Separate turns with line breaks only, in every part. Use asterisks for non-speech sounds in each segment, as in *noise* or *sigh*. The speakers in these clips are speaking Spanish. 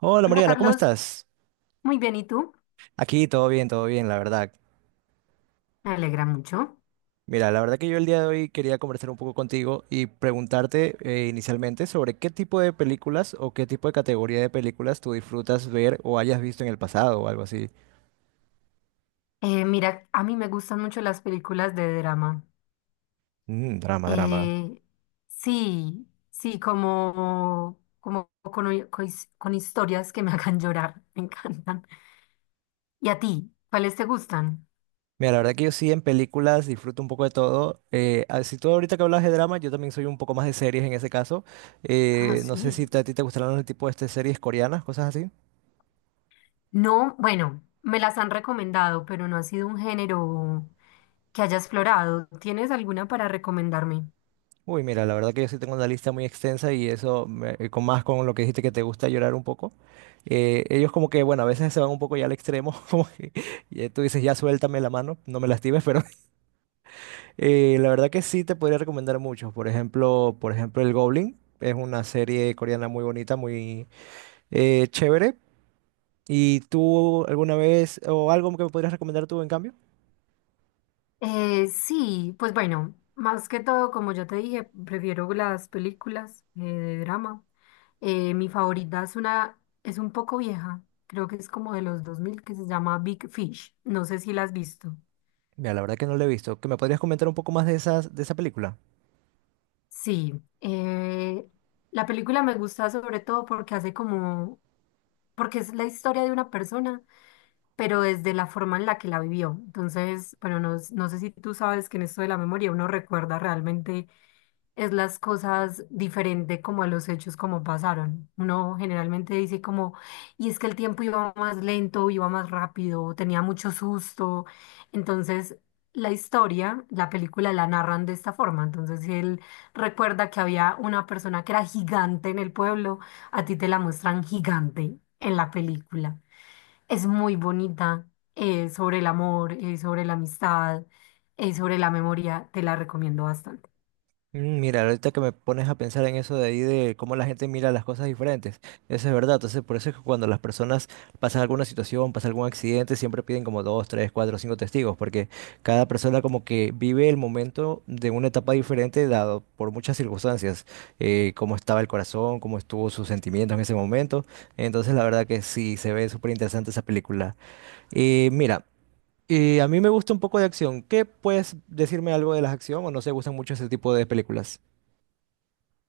Hola
Hola
Mariana, ¿cómo
Carlos,
estás?
muy bien, ¿y tú?
Aquí todo bien, la verdad.
Me alegra mucho.
Mira, la verdad que yo el día de hoy quería conversar un poco contigo y preguntarte inicialmente sobre qué tipo de películas o qué tipo de categoría de películas tú disfrutas ver o hayas visto en el pasado o algo así.
Mira, a mí me gustan mucho las películas de drama.
Mm, drama, drama.
Eh, sí, sí, como, como con, hi- con his- con historias que me *laughs* hagan llorar, me encantan. ¿Y a ti? ¿Cuáles te gustan?
Mira, la verdad que yo sí en películas disfruto un poco de todo. Si tú ahorita que hablas de drama, yo también soy un poco más de series en ese caso.
Ah,
No sé si
sí.
te- a ti te gustarán los tipos de este, series coreanas, cosas así.
No, bueno, me las han recomendado, pero no ha sido un género que haya explorado. ¿Tienes alguna para recomendarme?
Uy, mira, la verdad que yo sí tengo una lista muy extensa y eso, con más con lo que dijiste que te gusta llorar un poco. Ellos como que, bueno, a veces se van un poco ya al extremo, *laughs* como que tú dices, ya suéltame la mano, no me lastimes, pero *laughs* la verdad que sí te podría recomendar muchos. Por ejemplo, El Goblin es una serie coreana muy bonita, muy chévere. ¿Y tú alguna vez o algo que me podrías recomendar tú en cambio?
Sí, pues bueno, más que todo, como ya te dije, prefiero las películas de drama. Mi favorita es una, es un poco vieja, creo que es como de los dos mil, que se llama Big Fish. No sé si la has visto.
Mira, la verdad que no lo he visto. ¿Que me podrías comentar un poco más de de esa película?
Sí, la película me gusta sobre todo porque hace como, porque es la historia de una persona, pero desde la forma en la que la vivió. Entonces, bueno, no sé si tú sabes que en esto de la memoria uno recuerda realmente es las cosas diferente como a los hechos como pasaron. Uno generalmente dice como, y es que el tiempo iba más lento, iba más rápido, tenía mucho susto. Entonces, la historia, la película la narran de esta forma. Entonces, si él recuerda que había una persona que era gigante en el pueblo, a ti te la muestran gigante en la película. Es muy bonita, sobre el amor, sobre la amistad, sobre la memoria, te la recomiendo bastante.
Mm, mira, ahorita que me pones a pensar en eso de ahí de cómo la gente mira las cosas diferentes, eso es verdad. Entonces, por eso es que cuando las personas pasan alguna situación, pasan algún accidente, siempre piden como dos, tres, cuatro, cinco testigos, porque cada persona como que vive el momento de una etapa diferente dado por muchas circunstancias, cómo estaba el corazón, cómo estuvo sus sentimientos en ese momento. Entonces, la verdad que sí, se ve súper interesante esa película. Mira. Y a mí me gusta un poco de acción. ¿Qué puedes decirme algo de las acción o no se gustan mucho ese tipo de películas?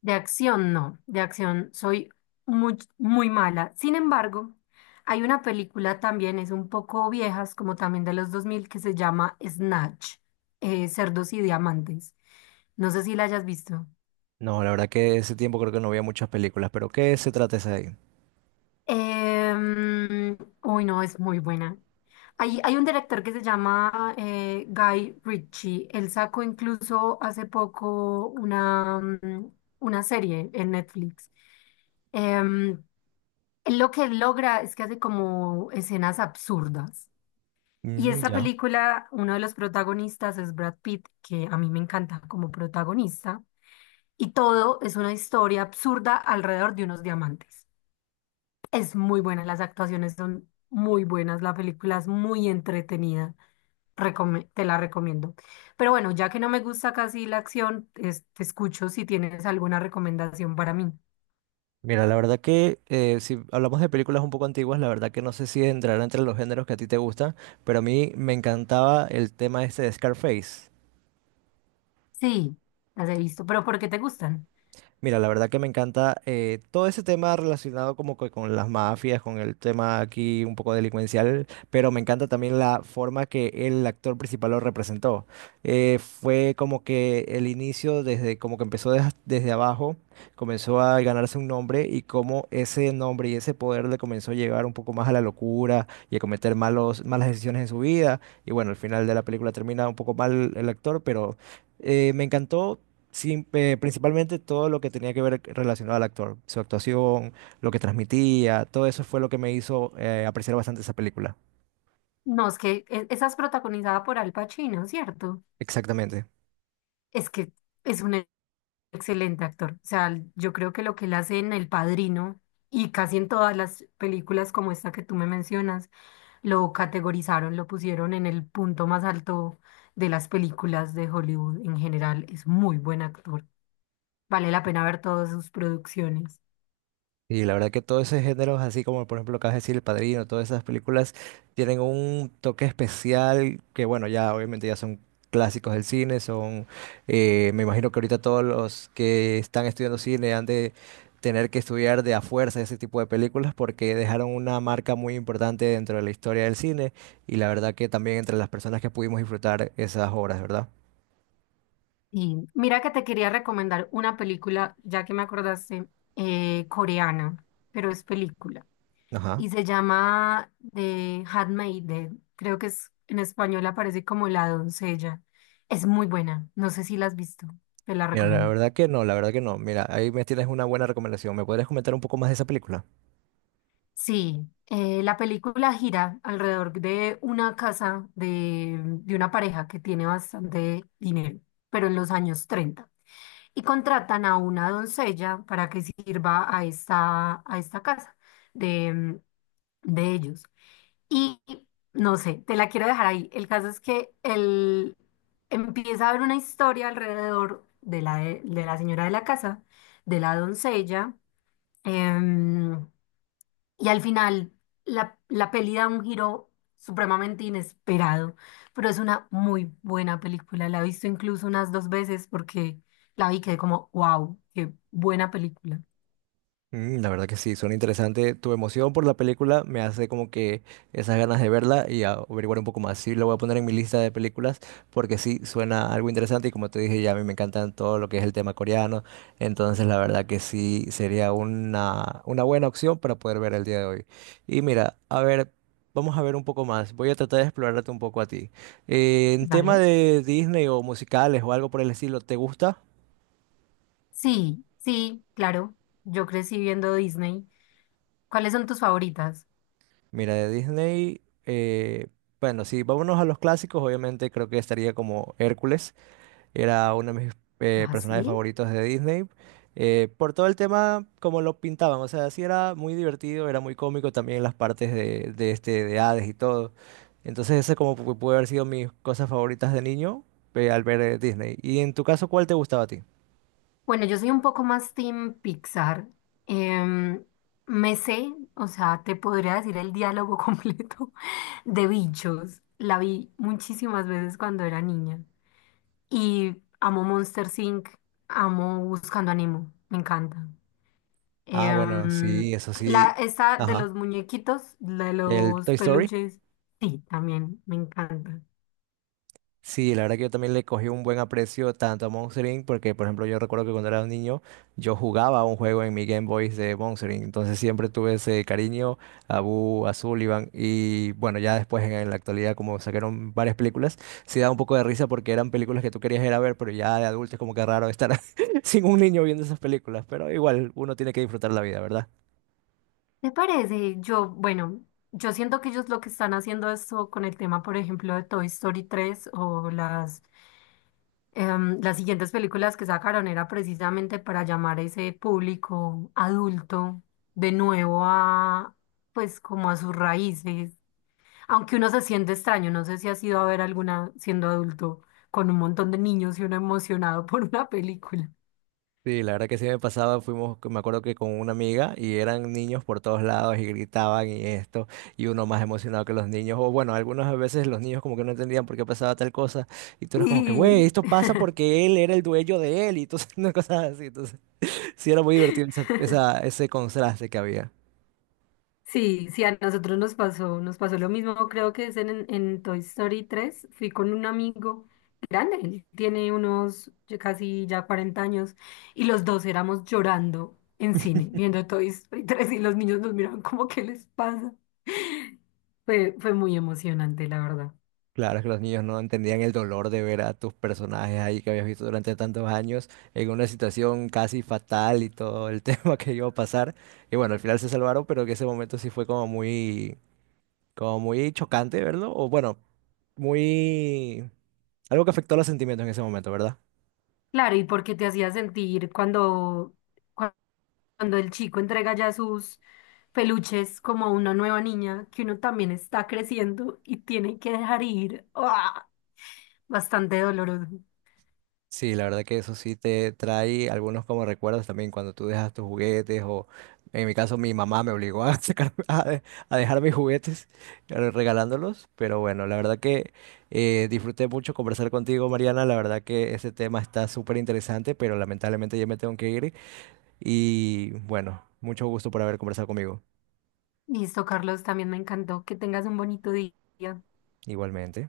De acción, no, de acción soy muy, muy mala. Sin embargo, hay una película también, es un poco viejas, como también de los dos mil, que se llama Snatch, Cerdos y Diamantes. No sé si la hayas visto.
No, la verdad que ese tiempo creo que no veía muchas películas, pero ¿qué se trata esa de ahí?
Em, uy, no, es muy buena. Hay un director que se llama Guy Ritchie. Él sacó incluso hace poco una, una serie en Netflix. Em, él lo que logra es que hace como escenas absurdas. Y
Mm,
esta
ya.
película, uno de los protagonistas es Brad Pitt, que a mí me encanta como protagonista. Y todo es una historia absurda alrededor de unos diamantes. Es muy buena, las actuaciones son muy buenas, la película es muy entretenida, te la recomiendo. Pero bueno, ya que no me gusta casi la acción, te escucho si tienes alguna recomendación para mí.
Mira, la verdad que si hablamos de películas un poco antiguas, la verdad que no sé si entrará entre los géneros que a ti te gustan, pero a mí me encantaba el tema este de Scarface.
Sí, las he visto, pero ¿por qué te gustan?
Mira, la verdad que me encanta todo ese tema relacionado como que con las mafias, con el tema aquí un poco delincuencial, pero me encanta también la forma que el actor principal lo representó. Fue como que el inicio desde como que empezó desde abajo, comenzó a ganarse un nombre y cómo ese nombre y ese poder le comenzó a llevar un poco más a la locura y a cometer malas decisiones en su vida. Y bueno, al final de la película termina un poco mal el actor, pero me encantó. Sí, principalmente todo lo que tenía que ver relacionado al actor, su actuación, lo que transmitía, todo eso fue lo que me hizo apreciar bastante esa película.
No, es que esa es protagonizada por Al Pacino, ¿cierto?
Exactamente.
Es que es un excelente actor. O sea, yo creo que lo que él hace en El Padrino y casi en todas las películas como esta que tú me mencionas, lo categorizaron, lo pusieron en el punto más alto de las películas de Hollywood en general. Es muy buen actor. Vale la pena ver todas sus producciones.
Y la verdad que todos esos géneros, así como por ejemplo acabas de decir, El Padrino, todas esas películas tienen un toque especial que bueno, ya obviamente ya son clásicos del cine, son, me imagino que ahorita todos los que están estudiando cine han de tener que estudiar de a fuerza ese tipo de películas porque dejaron una marca muy importante dentro de la historia del cine y la verdad que también entre las personas que pudimos disfrutar esas obras, ¿verdad?
Y mira que te quería recomendar una película, ya que me acordaste, coreana, pero es película.
Ajá.
Y se llama The Handmaiden. Creo que es, en español aparece como La Doncella. Es muy buena. No sé si la has visto. Te la
Mira, la
recomiendo.
verdad que no, la verdad que no. Mira, ahí me tienes una buena recomendación. ¿Me podrías comentar un poco más de esa película?
Sí, la película gira alrededor de una casa de una pareja que tiene bastante dinero, pero en los años treinta, y contratan a una doncella para que sirva a esta casa de, de ellos. Y no sé, te la quiero dejar ahí. El caso es que él empieza a haber una historia alrededor de la señora de la casa, de la doncella. em, y al final, la peli da un giro supremamente inesperado, pero es una muy buena película. La he visto incluso unas dos veces, porque la vi y quedé como, wow, qué buena película.
Mm, la verdad que sí, suena interesante. Tu emoción por la película me hace como que esas ganas de verla y averiguar un poco más. Sí, lo voy a poner en mi lista de películas porque sí, suena algo interesante y como te dije, ya a mí me encantan todo lo que es el tema coreano. Entonces, la verdad que sí, sería una buena opción para poder ver el día de hoy. Y mira, a ver, vamos a ver un poco más. Voy a tratar de explorarte un poco a ti. En tema
¿Vale?
de Disney o musicales o algo por el estilo, ¿te gusta?
Sí, sí, claro. Yo crecí viendo Disney. ¿Cuáles son tus favoritas?
Mira, de Disney, bueno, sí, vámonos a los clásicos, obviamente creo que estaría como Hércules, era uno de mis
¿Ah,
personajes
sí?
favoritos de Disney, por todo el tema como lo pintaban, o sea, sí era muy divertido, era muy cómico también las partes de este, de Hades y todo, entonces ese como puede haber sido mis cosas favoritas de niño al ver Disney. ¿Y en tu caso, cuál te gustaba a ti?
Bueno, yo soy un poco más team Pixar. Em, me sé, o sea, te podría decir el diálogo *laughs* completo de Bichos. La vi muchísimas veces cuando era niña. Y amo Monster Inc., amo Buscando a Nemo, me encanta.
Ah, bueno,
Em,
sí, eso
la,
sí,
esta de
ajá,
los muñequitos, la de
el
los
Toy Story.
peluches, sí, también me encanta.
Sí, la verdad que yo también le cogí un buen aprecio tanto a Monster Inc. porque, por ejemplo, yo recuerdo que cuando era un niño yo jugaba un juego en mi Game Boy de Monster Inc. Entonces siempre tuve ese cariño a Boo, a Sullivan y bueno, ya después en la actualidad como sacaron varias películas, sí da un poco de risa porque eran películas que tú querías ir a ver, pero ya de adulto es como que raro estar *laughs* sin un niño viendo esas películas, pero igual uno tiene que disfrutar la vida, ¿verdad?
¿Te parece? Yo, bueno, yo siento que ellos lo que están haciendo esto con el tema, por ejemplo, de Toy Story tres o las, las siguientes películas que sacaron era precisamente para llamar a ese público adulto de nuevo a, pues como a sus raíces. Aunque uno se siente extraño, no sé si has ido a ver alguna siendo adulto con un montón de niños y uno emocionado *laughs* por una película.
Sí, la verdad que sí me pasaba, fuimos, me acuerdo que con una amiga y eran niños por todos lados y gritaban y esto, y uno más emocionado que los niños, o bueno, algunas veces los niños como que no entendían por qué pasaba tal cosa, y tú eras como que, güey,
*laughs*
esto pasa porque él era el dueño de él, y entonces, *laughs* una cosa así, entonces, sí era muy divertido ese contraste que había.
Sí, sí, a nosotros nos pasó lo mismo, creo que es en Toy Story tres. Fui con un amigo grande, él tiene unos ya casi ya 40 años, y los dos éramos llorando en cine, viendo Toy Story tres y los niños nos miraban como, ¿qué les pasa? *laughs* Fue muy emocionante, la verdad.
Claro, es que los niños no entendían el dolor de ver a tus personajes ahí que habías visto durante tantos años en una situación casi fatal y todo el *laughs* tema que iba a pasar. Y bueno, al final se salvaron, pero que ese momento sí fue como muy chocante verlo, o bueno, muy... algo que afectó los sentimientos en ese momento, ¿verdad?
Claro, ¿y por qué te hacía sentir cuando, cuando el chico entrega ya sus peluches como a una nueva niña, que uno también está creciendo y tiene que dejar ir? ¡Ah! Bastante doloroso.
Sí, la verdad que eso sí te trae algunos como recuerdos también cuando tú dejas tus juguetes o en mi caso mi mamá me obligó a *laughs* a dejar mis juguetes regalándolos, pero bueno, la verdad que disfruté mucho conversar contigo, Mariana, la verdad que ese tema está súper interesante, pero lamentablemente ya me tengo que ir y bueno, mucho gusto por haber conversado conmigo,
Listo, Carlos, también me encantó. Que tengas un bonito día.
igualmente.